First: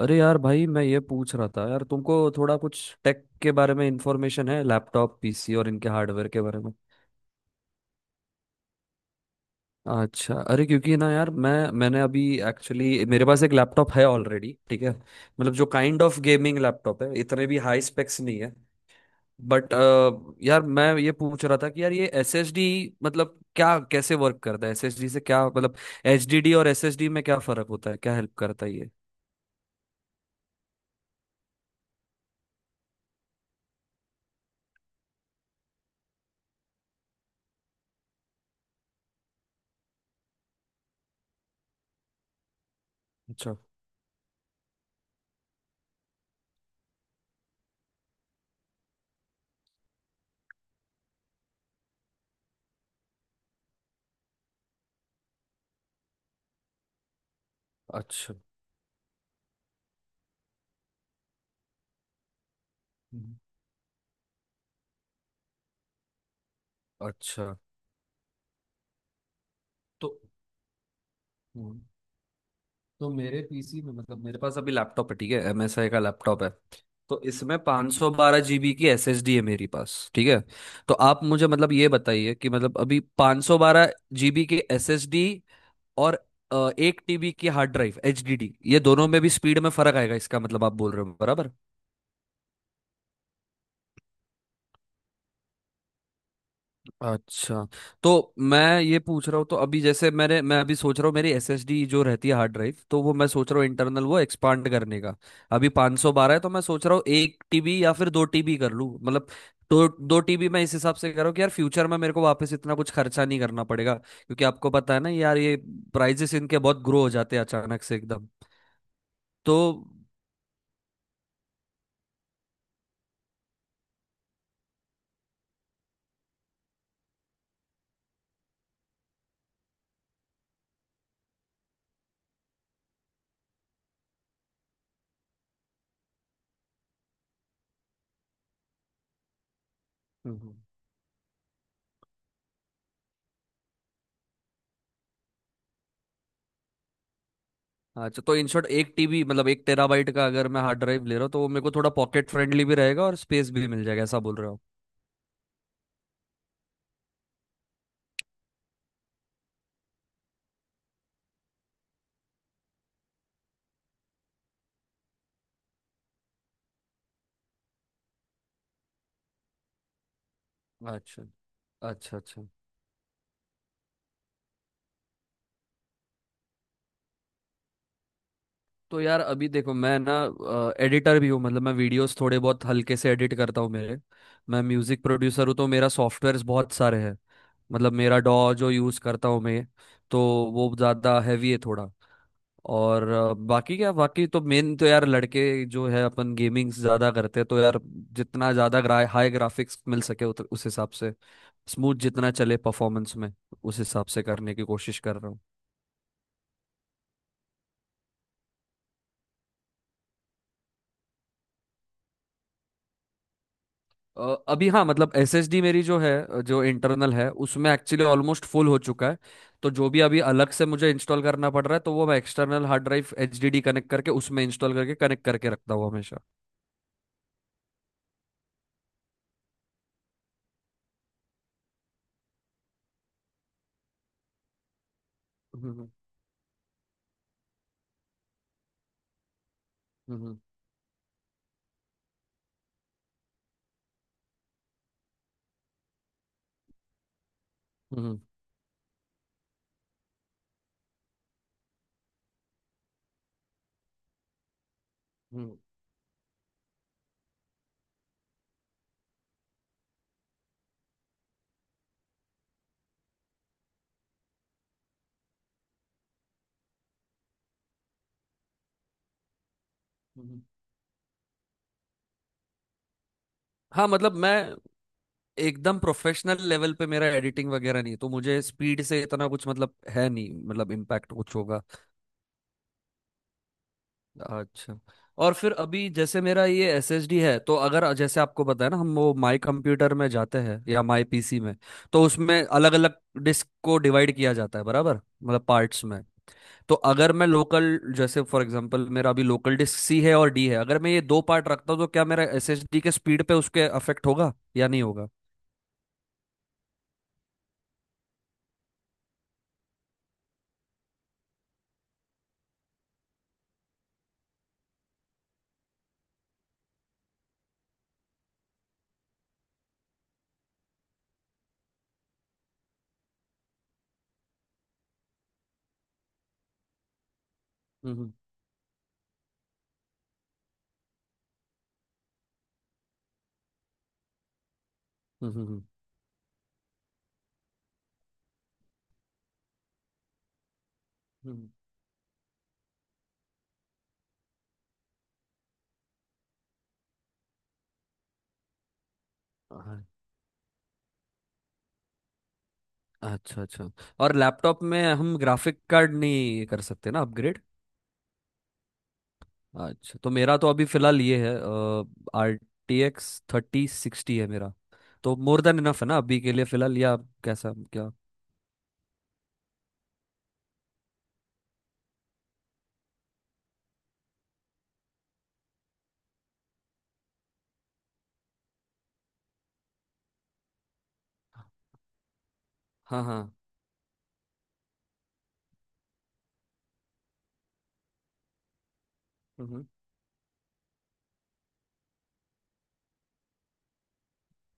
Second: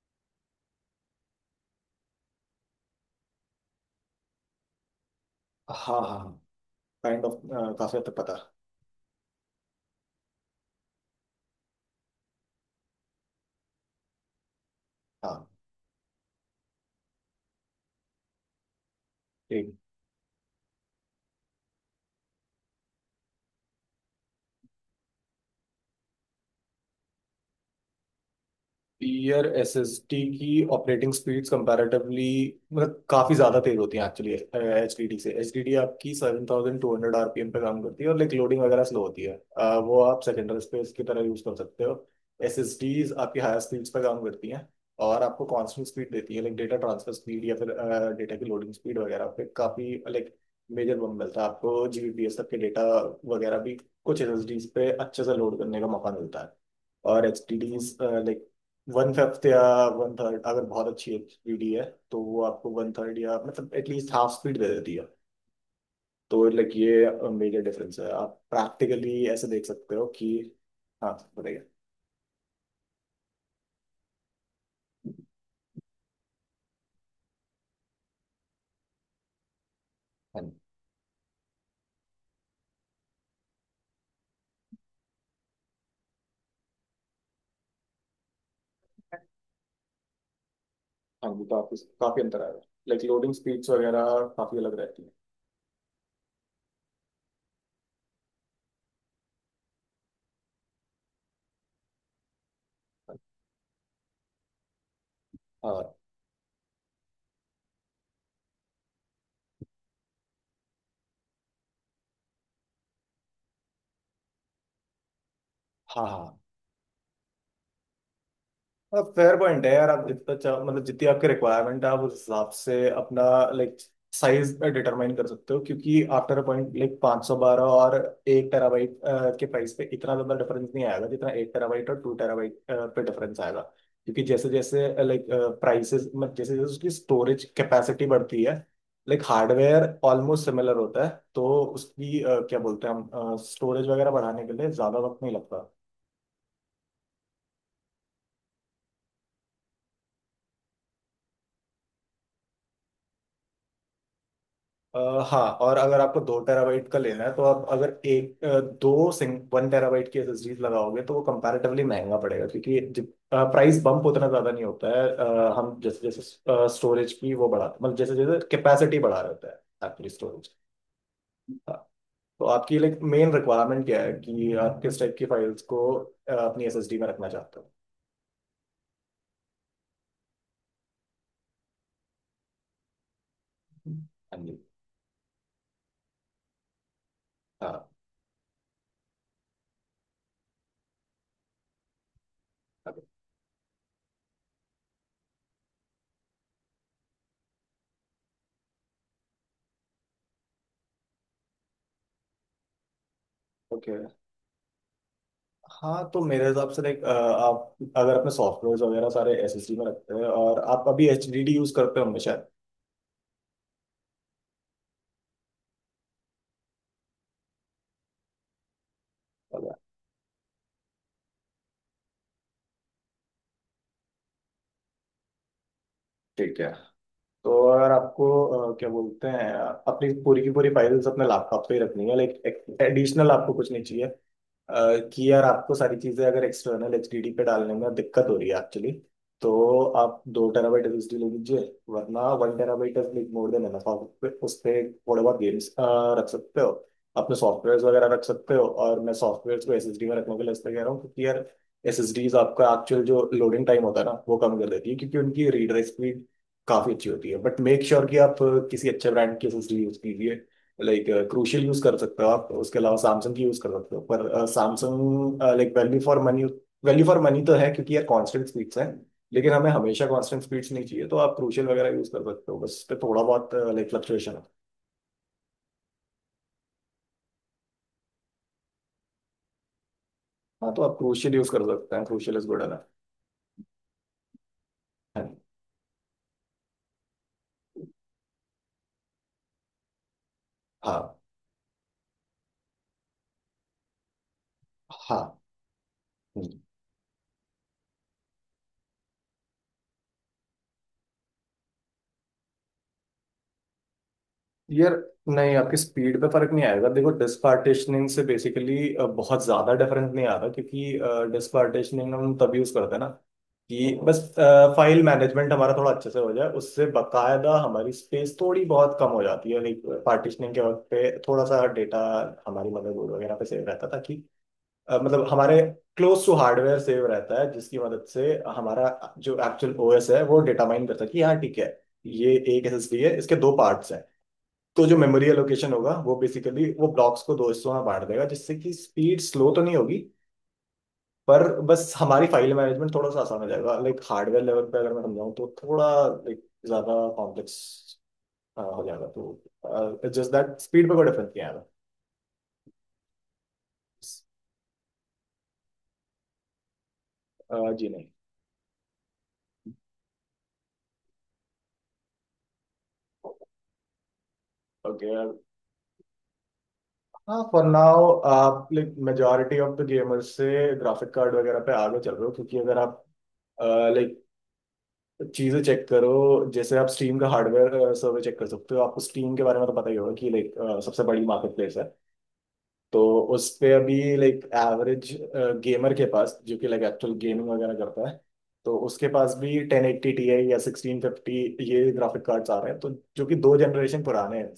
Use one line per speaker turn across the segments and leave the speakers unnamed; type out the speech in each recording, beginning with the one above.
अरे यार भाई, मैं ये पूछ रहा था यार, तुमको थोड़ा कुछ टेक के बारे में इंफॉर्मेशन है, लैपटॉप पीसी और इनके
हाँ हाँ,
हार्डवेयर के बारे में?
काइंड ऑफ, काफी हद तक पता.
अच्छा। अरे क्योंकि ना यार मैंने अभी, एक्चुअली मेरे पास एक लैपटॉप है ऑलरेडी, ठीक है,
हाँ,
मतलब जो काइंड ऑफ गेमिंग लैपटॉप है, इतने भी हाई स्पेक्स नहीं है। बट
ठीक.
यार, मैं ये पूछ रहा था कि यार ये एसएसडी मतलब क्या, कैसे वर्क करता है? एसएसडी से क्या मतलब? एचडीडी और एसएसडी में क्या फर्क होता है, क्या हेल्प करता है ये?
यार एस एस टी की ऑपरेटिंग स्पीड्स कंपैरेटिवली मतलब काफ़ी ज़्यादा तेज़ होती हैं एक्चुअली एच डी डी से. एच डी डी आपकी 7200 आर पी एम पे काम करती है और लाइक लोडिंग वगैरह स्लो होती है. वो आप सेकेंडरी स्पेस की तरह यूज़ कर सकते हो. एस एस डीज आपकी
अच्छा,
हायर स्पीड्स पे काम करती हैं और आपको कांस्टेंट स्पीड देती है, लाइक डेटा ट्रांसफर स्पीड या फिर डेटा की लोडिंग स्पीड वगैरह पे काफ़ी लाइक मेजर बम मिलता है आपको, जी बी पी एस तक के डेटा वगैरह भी कुछ एस एस डीज पे अच्छे से लोड करने का मौका मिलता है. और एच टी डीज
अच्छा,
लाइक 1/5 या 1/3, अगर बहुत अच्छी एचडी है तो वो आपको 1/3
हम्म,
या मतलब एटलीस्ट हाफ स्पीड दे देती है. तो लाइक ये
अच्छा।
मेजर डिफरेंस है, आप प्रैक्टिकली ऐसे देख सकते हो
तो
कि. हाँ, बताइए.
हम्म। तो मेरे पीसी में, मतलब मेरे पास अभी लैपटॉप है, ठीक है, एमएसआई का लैपटॉप है, तो इसमें 512 जीबी की एसएसडी है मेरी पास, ठीक है।
हाँ जी.
तो आप मुझे मतलब ये बताइए कि मतलब अभी 512 जीबी की एसएसडी और एक टीबी की हार्ड ड्राइव एचडीडी, ये दोनों में भी स्पीड में फर्क आएगा, इसका मतलब आप बोल रहे हो,
हाँ जी,
बराबर?
काफी काफी अंतर आएगा, लाइक लोडिंग स्पीड्स वगैरह काफी अलग रहती है.
अच्छा। तो मैं ये पूछ रहा हूँ, तो अभी जैसे मैं अभी सोच रहा हूँ, मेरी एसएसडी जो रहती है हार्ड ड्राइव, तो वो मैं सोच रहा हूँ इंटरनल वो एक्सपांड करने का। अभी
हाँ.
512 है, तो मैं सोच रहा हूँ एक टीबी या फिर दो टीबी कर लूँ, मतलब दो दो टीबी। मैं इस हिसाब से कर रहा हूँ कि यार फ्यूचर में मेरे को वापस इतना कुछ खर्चा नहीं करना पड़ेगा, क्योंकि आपको पता है ना यार, ये
हाँ.
प्राइजेस
हाँ,
इनके बहुत ग्रो हो जाते हैं अचानक से एकदम।
अब फेयर
तो
पॉइंट है यार, आप जितना चाहो मतलब जितनी आपकी रिक्वायरमेंट है आप उस हिसाब से अपना लाइक साइज डिटरमाइन कर सकते हो क्योंकि आफ्टर अ पॉइंट लाइक 512 और 1 टेराबाइट के प्राइस पे इतना ज्यादा डिफरेंस नहीं आएगा जितना 1 टेराबाइट और 2 टेराबाइट पे डिफरेंस आएगा. क्योंकि जैसे जैसे लाइक प्राइसेस मतलब जैसे जैसे उसकी स्टोरेज कैपेसिटी बढ़ती है, like hardware almost
hmm.
Similar होता है. तो उसकी क्या बोलते हैं हम स्टोरेज वगैरह बढ़ाने के लिए ज्यादा वक्त नहीं लगता.
अच्छा, तो इन शॉर्ट एक टीबी, मतलब एक टेराबाइट का अगर मैं हार्ड ड्राइव ले रहा हूँ, तो वो मेरे को थोड़ा पॉकेट फ्रेंडली भी रहेगा और स्पेस भी मिल जाएगा, ऐसा बोल रहे हो?
अ, हाँ, और अगर आपको 2 टेराबाइट का लेना है तो आप अगर एक अ, दो सिंग 1 टेराबाइट की एसएसडीज लगाओगे तो वो कंपैरेटिवली महंगा पड़ेगा क्योंकि जब प्राइस बम्प उतना ज़्यादा नहीं होता है. हम जैसे जैसे स्टोरेज की वो बढ़ाते मतलब जैसे जैसे कैपेसिटी बढ़ा रहे होते हैं एक्चुअली स्टोरेज.
अच्छा,
हाँ.
अच्छा,
तो
अच्छा।
आपकी लाइक मेन रिक्वायरमेंट क्या है कि आप किस टाइप की फाइल्स को अपनी एसएसडी में रखना चाहते हो.
तो यार अभी देखो, मैं ना एडिटर भी हूँ, मतलब मैं वीडियोस थोड़े बहुत हल्के से एडिट करता हूँ मेरे
हाँ
मैं
जी.
म्यूजिक प्रोड्यूसर हूँ, तो मेरा सॉफ्टवेयर्स बहुत सारे हैं।
हाँ.
मतलब मेरा डॉ जो यूज़ करता हूँ मैं, तो वो ज़्यादा हैवी है थोड़ा। और बाकी क्या, बाकी तो मेन तो यार, लड़के जो है अपन गेमिंग ज़्यादा करते हैं, तो यार जितना ज़्यादा हाई ग्राफिक्स मिल सके, उस हिसाब से स्मूथ जितना चले परफॉर्मेंस में, उस
ओके.
हिसाब से करने की कोशिश कर रहा हूँ।
हाँ तो मेरे हिसाब से लाइक, आप अगर अपने सॉफ्टवेयर वगैरह सारे एसएसडी में रखते हैं और आप अभी एचडीडी यूज करते होंगे शायद.
अभी, हाँ, मतलब एसएसडी मेरी जो है, जो इंटरनल है उसमें, एक्चुअली ऑलमोस्ट फुल हो चुका है। तो जो भी अभी अलग से मुझे इंस्टॉल करना पड़ रहा है, तो वो मैं external hard drive HDD connect करके उसमें इंस्टॉल करके कनेक्ट करके रखता हूँ हमेशा।
ठीक है, तो अगर आपको क्या बोलते हैं अपनी पूरी की पूरी फाइल्स अपने लैपटॉप पे ही रखनी है, लाइक एडिशनल आपको कुछ नहीं चाहिए, कि यार आपको
हम्म,
सारी चीजें अगर एक्सटर्नल एचडीडी पे डालने में दिक्कत हो रही है एक्चुअली, तो आप
हम्म,
2 टेराबाइट एसएसडी ले लीजिए. वरना 1 terabyte is like more than enough, आप उस पे थोड़े बहुत गेम्स रख सकते हो, अपने सॉफ्टवेयर वगैरह
हम्म,
रख सकते हो. और मैं सॉफ्टवेयर को एसएसडी में रखने के लिए इसलिए कह रहा हूँ क्योंकि यार एस एस डीज आपका एक्चुअल जो लोडिंग टाइम होता है ना वो कम कर देती है क्योंकि उनकी
हम्म,
रीड राइट स्पीड काफी अच्छी होती है. बट मेक श्योर कि आप किसी अच्छे ब्रांड की एसएसडी यूज कीजिए, लाइक क्रूशियल यूज कर सकते हो आप. उसके अलावा सैमसंग की यूज कर सकते हो, पर Samsung like value for money तो है क्योंकि यार कांस्टेंट स्पीड्स हैं, लेकिन हमें हमेशा कांस्टेंट
हम्म।
स्पीड्स नहीं चाहिए तो आप क्रूशियल वगैरह यूज कर सकते हो, बस पे थोड़ा बहुत
हाँ,
लाइक
मतलब
फ्लक्चुएशन है.
मैं एकदम प्रोफेशनल लेवल पे मेरा एडिटिंग वगैरह नहीं है, तो मुझे स्पीड से इतना कुछ मतलब है नहीं,
हाँ
मतलब
तो आप
इम्पैक्ट
क्रूशियल
कुछ
यूज कर
होगा।
सकते हैं, क्रूशियल इज गुड एनफ.
अच्छा।
हाँ.
और फिर अभी जैसे मेरा ये एस एस डी है, तो अगर जैसे आपको पता है ना, हम वो माई कंप्यूटर में जाते हैं या माई
हाँ.
पीसी में, तो उसमें अलग अलग डिस्क को डिवाइड किया जाता है बराबर, मतलब पार्ट्स में।
हाँ.
तो अगर मैं लोकल, जैसे फॉर एग्जांपल मेरा अभी लोकल डिस्क सी है और डी है, अगर मैं ये दो पार्ट रखता हूँ तो क्या मेरा एस एस डी के स्पीड पे उसके अफेक्ट होगा या नहीं
यार
होगा?
नहीं, आपकी स्पीड पे फर्क नहीं आएगा. देखो डिस्क पार्टिशनिंग से बेसिकली बहुत ज्यादा डिफरेंस नहीं आता क्योंकि डिस्क पार्टिशनिंग हम तब यूज करते हैं ना कि बस फाइल मैनेजमेंट हमारा थोड़ा अच्छे से हो जाए. उससे बकायदा हमारी स्पेस थोड़ी बहुत कम हो जाती है, लाइक पार्टिशनिंग के वक्त पे थोड़ा सा डेटा हमारी मदरबोर्ड वगैरह पे सेव रहता था कि मतलब हमारे क्लोज टू हार्डवेयर सेव रहता है जिसकी मदद
हम्म,
से हमारा जो एक्चुअल ओएस है वो डेटा माइन करता है कि हाँ ठीक है ये एक एसएसडी है, इसके दो पार्ट्स हैं. तो जो मेमोरी
हम्म, हम्म,
एलोकेशन होगा वो बेसिकली वो ब्लॉक्स को दो हिस्सों में बांट देगा, जिससे कि स्पीड स्लो तो नहीं होगी, पर
हम्म,
बस हमारी फाइल मैनेजमेंट थोड़ा सा आसान हो जाएगा. लाइक हार्डवेयर लेवल पे अगर मैं समझाऊँ तो थोड़ा लाइक ज्यादा कॉम्प्लेक्स हो जाएगा,
हम्म।
तो जस्ट दैट स्पीड पे कोई डिफरेंस नहीं आएगा.
अच्छा, अच्छा। और लैपटॉप में हम ग्राफिक कार्ड नहीं कर सकते ना अपग्रेड?
जी नहीं.
अच्छा, तो मेरा तो अभी फिलहाल ये है, आर टी एक्स 3060 है मेरा।
ओके.
तो मोर देन इनफ है ना अभी के लिए फिलहाल, या
हाँ
कैसा
फॉर
क्या?
नाउ आप like majority of the gamers से ग्राफिक कार्ड वगैरह पे आगे चल रहे हो क्योंकि अगर आप लाइक चीजें चेक करो, जैसे आप स्टीम का हार्डवेयर सर्वर चेक कर सकते हो, आपको स्टीम के बारे में तो पता ही होगा कि लाइक सबसे बड़ी मार्केट प्लेस है.
हाँ,
तो
हाँ,
उस पे अभी लाइक एवरेज गेमर के पास जो कि लाइक एक्चुअल गेमिंग वगैरह करता है, तो उसके पास भी
हम्म,
1080 टी आई या 1650 ये ग्राफिक कार्ड्स आ रहे हैं, तो जो कि दो जनरेशन पुराने हैं.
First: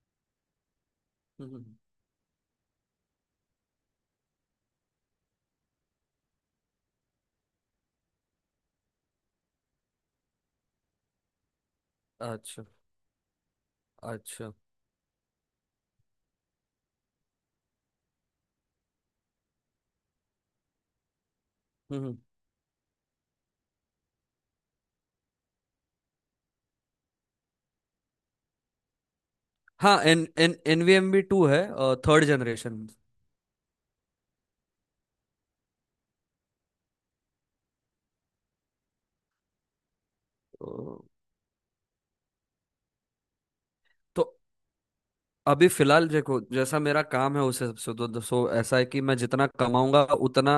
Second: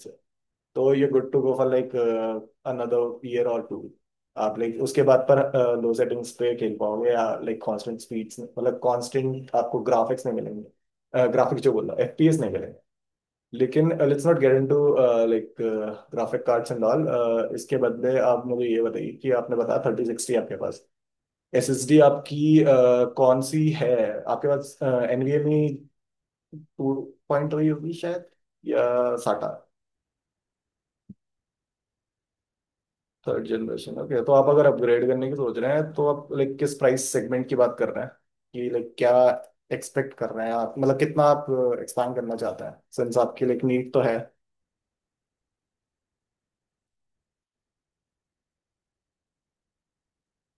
तो you're good to
hmm,
go for
hmm,
like another year or two. आप लाइक उसके बाद पर लो सेटिंग्स पे खेल पाओगे, या लाइक कांस्टेंट स्पीड्स मतलब कांस्टेंट आपको ग्राफिक्स नहीं मिलेंगे, ग्राफिक्स जो बोल रहा एफपीएस नहीं
अच्छा,
मिलेंगे. लेकिन लेट्स नॉट
अच्छा,
get into like graphic cards and all. इसके बदले आप मुझे ये बताइए कि आपने बताया 3060 आपके पास. एसएसडी
हम्म।
आपकी कौन सी है, आपके पास एनवीएमई टू पॉइंट रही होगी शायद, या साटा.
हाँ, एन एन एनवीएमबी टू है, third generation.
Third generation, okay. तो आप अगर अपग्रेड करने की सोच रहे हैं तो आप लाइक किस प्राइस सेगमेंट की बात कर रहे हैं, कि लाइक क्या एक्सपेक्ट कर रहे हैं आप मतलब
तो
कितना आप एक्सपांड करना चाहते हैं सिंस आपकी लाइक नीड तो है.
तो अभी फिलहाल देखो, जैसा मेरा काम है उस हिसाब से, सो ऐसा है कि मैं जितना कमाऊंगा उतना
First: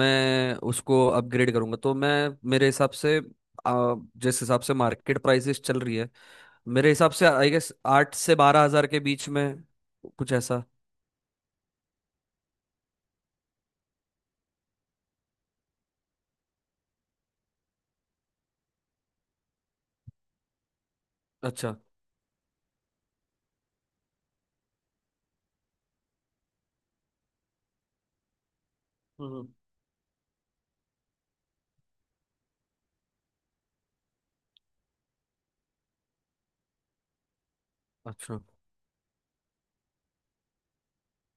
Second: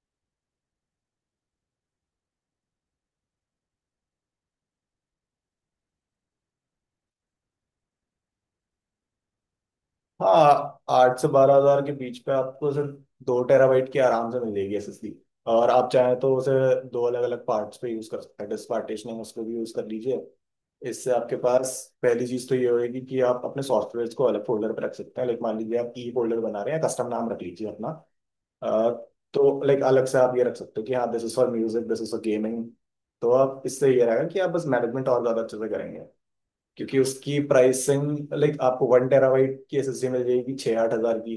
मैं उसको अपग्रेड करूंगा, तो मैं, मेरे हिसाब से, जिस हिसाब से मार्केट प्राइसेस चल रही है, मेरे हिसाब से आई गेस 8 से 12 हज़ार के बीच में, कुछ ऐसा।
हाँ, 8 से 12 हज़ार के बीच पे आपको सिर्फ 2 टेराबाइट की आराम से मिलेगी एसएसडी. और आप चाहें तो उसे दो अलग अलग पार्ट्स पे यूज कर सकते हैं, डिस्क पार्टीशनिंग उसको भी यूज कर लीजिए. इससे आपके पास
अच्छा,
पहली चीज तो ये होगी कि आप अपने सॉफ्टवेयर को अलग फोल्डर पे रख सकते हैं. लाइक मान लीजिए आप ई फोल्डर बना रहे हैं, कस्टम नाम रख लीजिए अपना. अ,
हम्म,
तो लाइक अलग से आप ये रख सकते हो कि हाँ this is for music, this is for gaming. तो आप इससे ये रहेगा कि आप बस मैनेजमेंट और ज्यादा अच्छे से करेंगे, क्योंकि उसकी प्राइसिंग
अच्छा,
लाइक आपको 1 टेराबाइट की एसएसडी मिल जाएगी 6-8 हज़ार की,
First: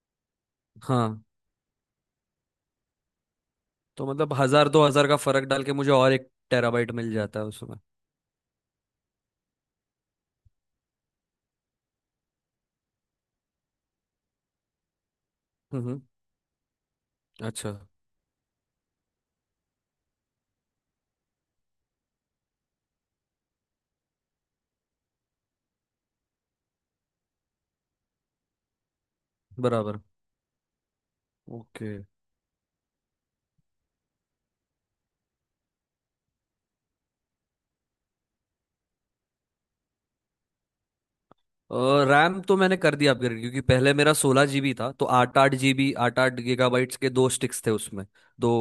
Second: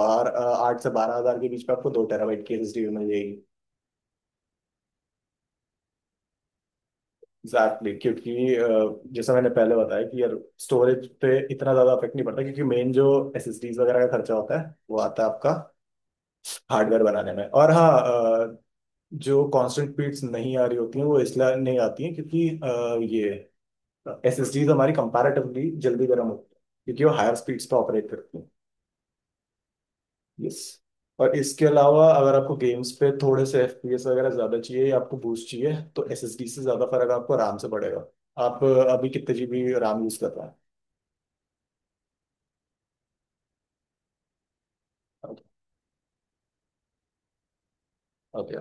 और आठ से बारह
हाँ।
हजार के बीच में आपको 2 टेराबाइट की एसएसडी भी मिल जाएगी.
तो मतलब हजार दो हजार का फर्क डाल के मुझे और एक टेराबाइट मिल जाता है उसमें?
एग्जैक्टली exactly, क्योंकि जैसा मैंने पहले बताया कि यार स्टोरेज पे इतना ज्यादा अफेक्ट नहीं पड़ता, क्योंकि मेन जो एसएसडीज वगैरह का खर्चा होता है वो आता है आपका
हम्म,
हार्डवेयर बनाने में. और
अच्छा,
हाँ, जो कांस्टेंट बीट्स नहीं आ रही होती हैं वो इसलिए नहीं आती हैं क्योंकि ये एस एस डीज हमारी कंपैरेटिवली जल्दी गर्म होती है क्योंकि वो हायर स्पीड्स पे ऑपरेट करती हैं.
बराबर,
यस. और इसके
ओके।
अलावा अगर आपको गेम्स पे थोड़े से एफ पी एस वगैरह ज़्यादा चाहिए या आपको बूस्ट चाहिए तो एस एस डी से ज़्यादा फर्क आपको RAM से पड़ेगा. आप अभी कितने जी बी RAM यूज़ कर रहे हैं?
रैम तो मैंने कर दिया अपग्रेड, क्योंकि पहले मेरा 16 जीबी था, तो आठ
ओके.
आठ जीबी, आठ आठ गीगाबाइट्स के दो स्टिक्स थे उसमें, दो
ओके.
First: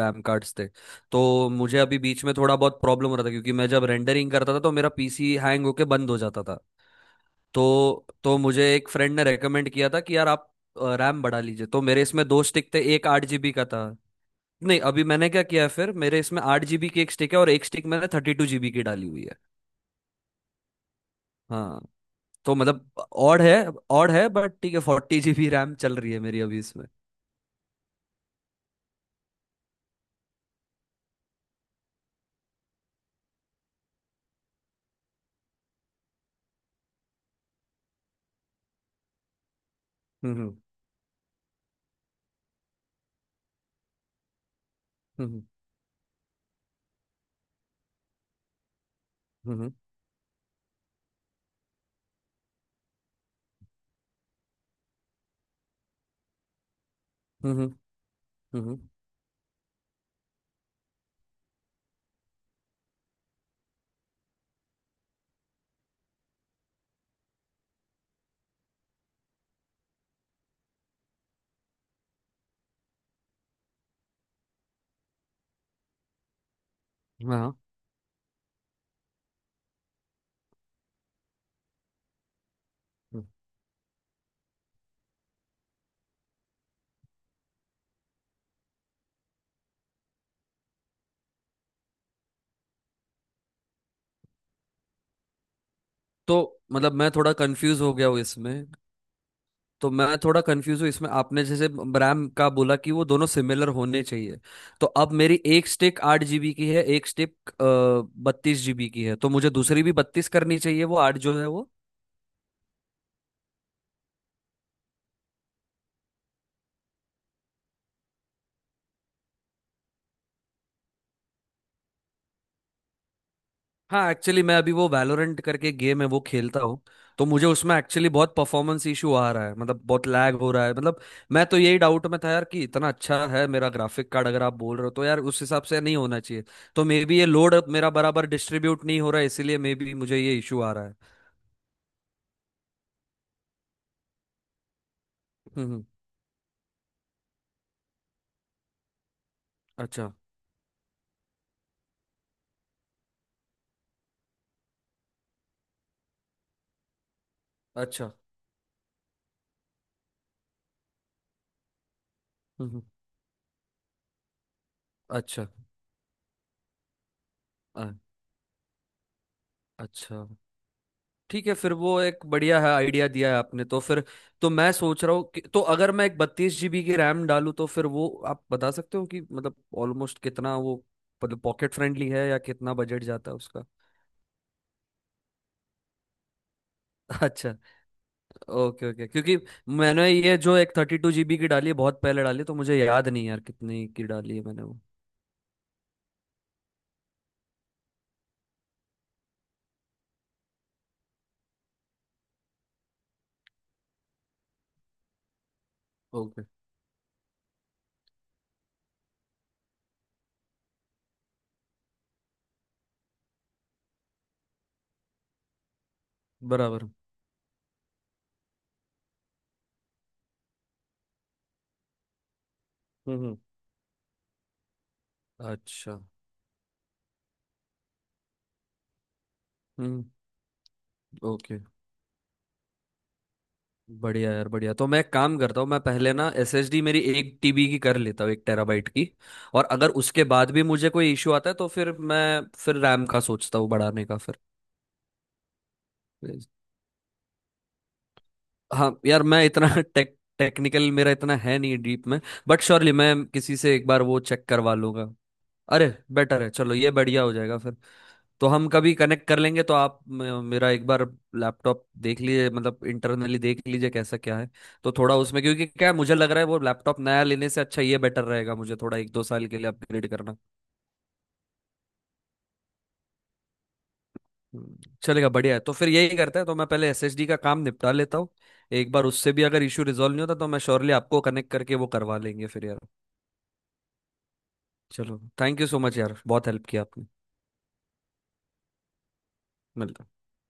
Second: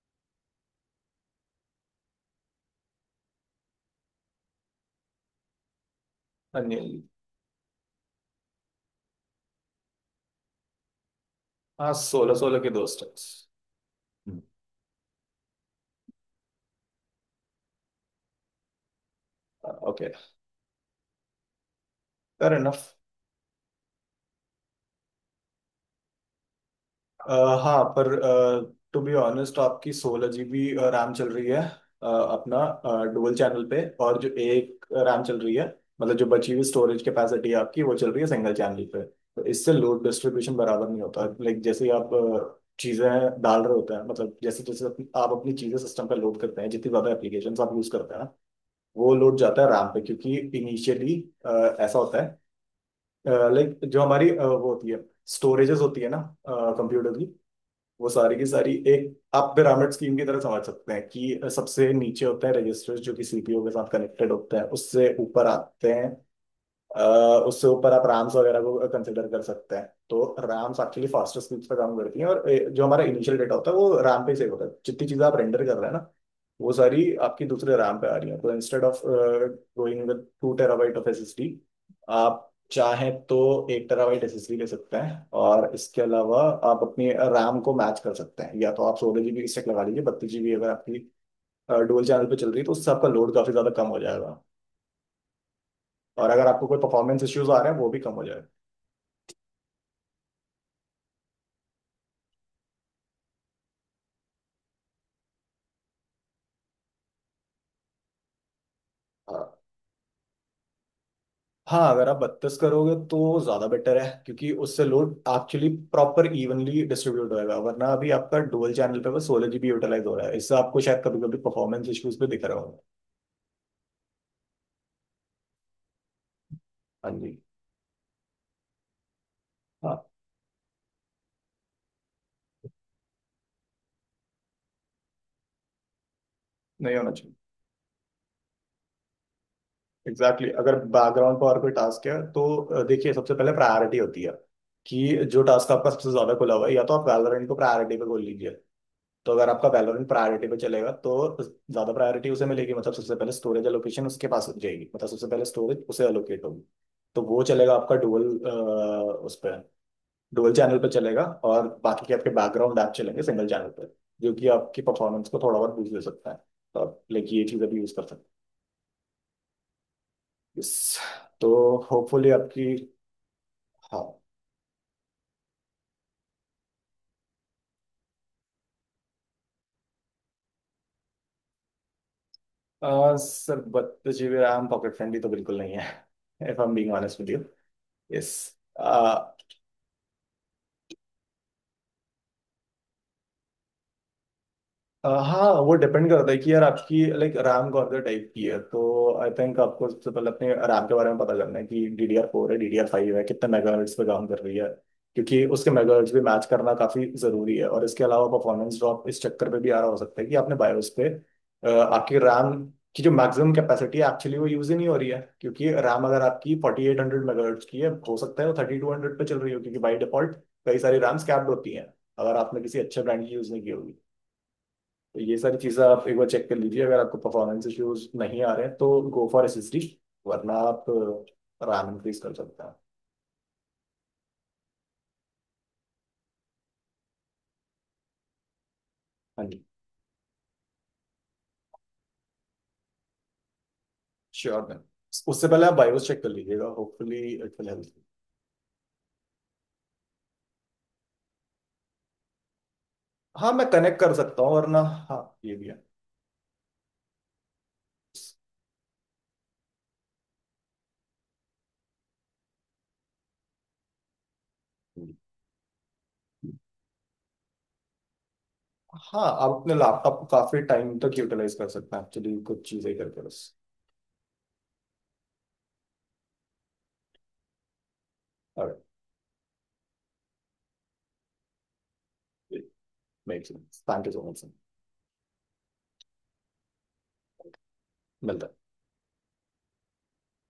रैम कार्ड्स थे। तो मुझे अभी बीच में थोड़ा बहुत प्रॉब्लम हो रहा था, क्योंकि मैं जब रेंडरिंग करता था तो मेरा पीसी हैंग होके बंद हो जाता था।
अनिल.
तो मुझे एक फ्रेंड ने रेकमेंड किया था कि यार आप रैम बढ़ा लीजिए, तो
हाँ
मेरे इसमें
सोलह
दो
सोलह के
स्टिक थे,
दोस्त.
एक 8 जीबी का था। नहीं, अभी मैंने क्या किया है फिर, मेरे इसमें आठ जीबी की एक स्टिक है और एक स्टिक मैंने 32 जीबी की डाली हुई है।
ओके.
हाँ।
फेयर
तो
इनफ.
मतलब ऑड है, ऑड है, बट ठीक है, 40 जीबी रैम चल रही है मेरी अभी इसमें।
अ, हाँ पर टू बी ऑनेस्ट आपकी 16 GB रैम चल रही है अपना डुअल चैनल पे, और जो एक रैम चल रही है मतलब जो बची हुई स्टोरेज कैपेसिटी है आपकी वो चल रही है सिंगल चैनल पे. तो इससे लोड
हम्म,
डिस्ट्रीब्यूशन बराबर नहीं होता, लाइक जैसे ही आप चीजें डाल रहे होते हैं मतलब जैसे जैसे अपनी, आप
हम्म,
अपनी चीजें सिस्टम पे लोड करते हैं जितनी ज्यादा एप्लीकेशन आप यूज करते हैं ना, वो लोड जाता है
हम्म,
रैम पे क्योंकि इनिशियली ऐसा होता है, लाइक जो हमारी वो होती है स्टोरेजेस होती है ना कंप्यूटर की,
हम्म, हम्म,
वो सारी की
हम्म,
सारी
हम्म,
एक आप पिरामिड स्कीम की तरह समझ सकते हैं कि सबसे नीचे होता है रजिस्टर्स जो कि सीपीयू के साथ कनेक्टेड होते हैं, उससे ऊपर आते हैं अ, उससे ऊपर आप रैम्स वगैरह को कंसिडर कर सकते हैं. तो रैम्स एक्चुअली फास्टर स्पीड्स पे काम करती हैं, और जो हमारा इनिशियल डेटा होता है वो रैम पे सेव होता है. जितनी चीज़ें आप रेंडर कर रहे हैं ना वो सारी आपकी
हाँ।
दूसरे रैम पे आ रही है, तो instead of going with 2 terabyte of SSD आप चाहें तो 1 टेराबाइट एसएसडी ले सकते हैं, और इसके अलावा आप अपनी रैम को मैच कर सकते हैं. या तो आप सोलह जीबी स्टैक लगा लीजिए, 32 GB अगर आपकी डुअल चैनल पे चल रही है तो उससे आपका लोड काफ़ी ज़्यादा कम हो जाएगा, और
तो
अगर आपको कोई
मतलब मैं
परफॉर्मेंस
थोड़ा
इश्यूज आ रहे हैं
कंफ्यूज
वो
हो
भी
गया
कम
हूँ
हो जाएगा.
इसमें। तो मैं थोड़ा कंफ्यूज हूँ इसमें, आपने जैसे रैम का बोला कि वो दोनों सिमिलर होने चाहिए। तो अब मेरी एक स्टिक आठ जीबी की है, एक स्टिक 32 जीबी की है, तो
हाँ.
मुझे दूसरी भी बत्तीस करनी चाहिए, वो आठ जो है वो।
हाँ, अगर आप 32 करोगे तो ज्यादा बेटर है, क्योंकि उससे load actually proper evenly distribute होएगा. वरना अभी आपका डुअल चैनल पे बस 16 GB यूटिलाइज हो रहा है, इससे आपको शायद कभी कभी परफॉर्मेंस इश्यूज भी दिख रहे होंगे.
हाँ, एक्चुअली मैं अभी वो वैलोरेंट करके गेम है वो खेलता हूँ,
हाँ
तो
जी.
मुझे उसमें एक्चुअली बहुत परफॉर्मेंस इशू आ रहा है, मतलब
हाँ.
बहुत लैग हो रहा है। मतलब मैं तो यही डाउट में था यार, कि इतना अच्छा है मेरा ग्राफिक कार्ड, अगर आप बोल रहे हो तो यार उस हिसाब से नहीं होना चाहिए। तो
नहीं
मे
होना
बी ये
चाहिए.
लोड मेरा बराबर डिस्ट्रीब्यूट नहीं हो रहा है, इसीलिए मे बी मुझे ये
एग्जैक्टली
इशू
exactly.
आ
अगर
रहा है।
बैकग्राउंड पर और कोई टास्क है तो देखिए सबसे पहले प्रायोरिटी होती है कि जो
हम्म,
टास्क आपका सबसे ज्यादा खुला हुआ है, या तो आप वैलोरेंट को प्रायोरिटी पे खोल लीजिए. तो अगर आपका वैलोरेंट
अच्छा,
प्रायोरिटी पे चलेगा तो ज्यादा प्रायोरिटी उसे मिलेगी, मतलब सबसे पहले स्टोरेज एलोकेशन उसके पास जाएगी, मतलब सबसे पहले स्टोरेज उसे एलोकेट होगी. तो वो चलेगा आपका
अच्छा,
डुअल उस पर डुअल चैनल पे चलेगा, और बाकी के आपके
हम्म,
बैकग्राउंड ऐप चलेंगे सिंगल चैनल पे, जो कि आपकी परफॉर्मेंस को
अच्छा।
थोड़ा बहुत बूस्ट दे सकता है. तो आप लाइक ये चीज़ अभी यूज
अ-
कर सकते हैं.
अच्छा,
Yes.
ठीक
तो
है फिर, वो एक
होपफुली
बढ़िया
आपकी.
है आइडिया दिया है आपने तो फिर।
हाँ.
तो मैं सोच रहा हूँ कि तो अगर मैं एक 32 जीबी की रैम डालूँ, तो फिर वो आप बता सकते हो कि मतलब ऑलमोस्ट कितना वो, मतलब पॉकेट फ्रेंडली है या कितना बजट जाता है
सर
उसका?
32 GB रैम पॉकेट फ्रेंडली तो बिल्कुल नहीं है if I am being honest with you.
अच्छा।
यस.
ओके, ओके, क्योंकि मैंने ये जो एक 32 जीबी की डाली है, बहुत पहले डाली है, तो मुझे याद नहीं यार कितनी की डाली है मैंने वो।
हाँ वो डिपेंड करता है कि यार आपकी लाइक रैम कौन से टाइप की है, तो आई थिंक आपको सबसे पहले अपने रैम के बारे में पता करना है कि DDR4 है DDR5 है, कितने मेगाहर्ट्ज पे काम कर रही है. क्योंकि उसके मेगाहर्ट्ज भी
ओके,
मैच करना काफी जरूरी है. और इसके अलावा परफॉर्मेंस ड्रॉप इस चक्कर पे भी आ रहा हो सकता है कि आपने बायोस पे आपकी रैम की जो मैक्सिमम कैपेसिटी है एक्चुअली वो यूज ही नहीं हो रही है, क्योंकि रैम अगर आपकी फोर्टी
बराबर,
एट हंड्रेड मेगाहर्ट्ज की है हो सकता है वो 3200 पे चल रही हो, क्योंकि बाई डिफॉल्ट कई सारी रैम्स कैप्ड होती हैं अगर आपने किसी अच्छे
हम्म,
ब्रांड की यूज नहीं की होगी. तो ये सारी चीज़ें
अच्छा,
आप एक बार चेक कर लीजिए, अगर आपको परफॉर्मेंस इश्यूज नहीं आ रहे हैं तो go for S S D,
हम्म,
वरना आप
ओके।
रैम इंक्रीज कर सकते हैं.
बढ़िया यार, बढ़िया। तो मैं एक काम करता हूँ, मैं पहले ना एसएसडी मेरी एक टीबी की कर लेता हूँ, एक टेराबाइट की।
हाँ जी.
और अगर उसके बाद भी मुझे कोई इश्यू आता है, तो फिर मैं फिर रैम का सोचता हूँ बढ़ाने का फिर।
श्योर मैम, उससे पहले आप बायोस चेक कर लीजिएगा, होपफुली इट विल हेल्प.
हाँ यार, मैं इतना टेक्निकल मेरा इतना है नहीं डीप में, बट श्योरली मैं
हाँ
किसी
मैं
से एक
कनेक्ट
बार
कर
वो
सकता
चेक
हूँ
करवा
वरना.
लूंगा।
हाँ ये भी है.
अरे, बेटर है, चलो ये बढ़िया हो जाएगा फिर। तो हम कभी कनेक्ट कर लेंगे, तो आप मेरा एक बार लैपटॉप देख लीजिए, मतलब इंटरनली देख लीजिए कैसा क्या है। तो थोड़ा उसमें, क्योंकि क्या है, मुझे लग रहा है वो लैपटॉप नया लेने से अच्छा ये बेटर रहेगा, मुझे थोड़ा एक दो
हाँ
साल
आप
के लिए
अपने
अपग्रेड
लैपटॉप को
करना।
काफी टाइम तक यूटिलाइज कर सकते हैं एक्चुअली कुछ चीजें करके बस,
हम्म, चलेगा, बढ़िया है, तो फिर यही करते हैं। तो मैं पहले एसएसडी का काम निपटा लेता हूँ।
और
एक बार उससे भी अगर इशू रिजॉल्व नहीं होता, तो मैं श्योरली आपको कनेक्ट करके वो करवा लेंगे फिर यार।
Make sense. Thank you so much sir,
चलो, थैंक यू सो मच यार, बहुत हेल्प किया आपने।
मिलता है
मिलते हैं।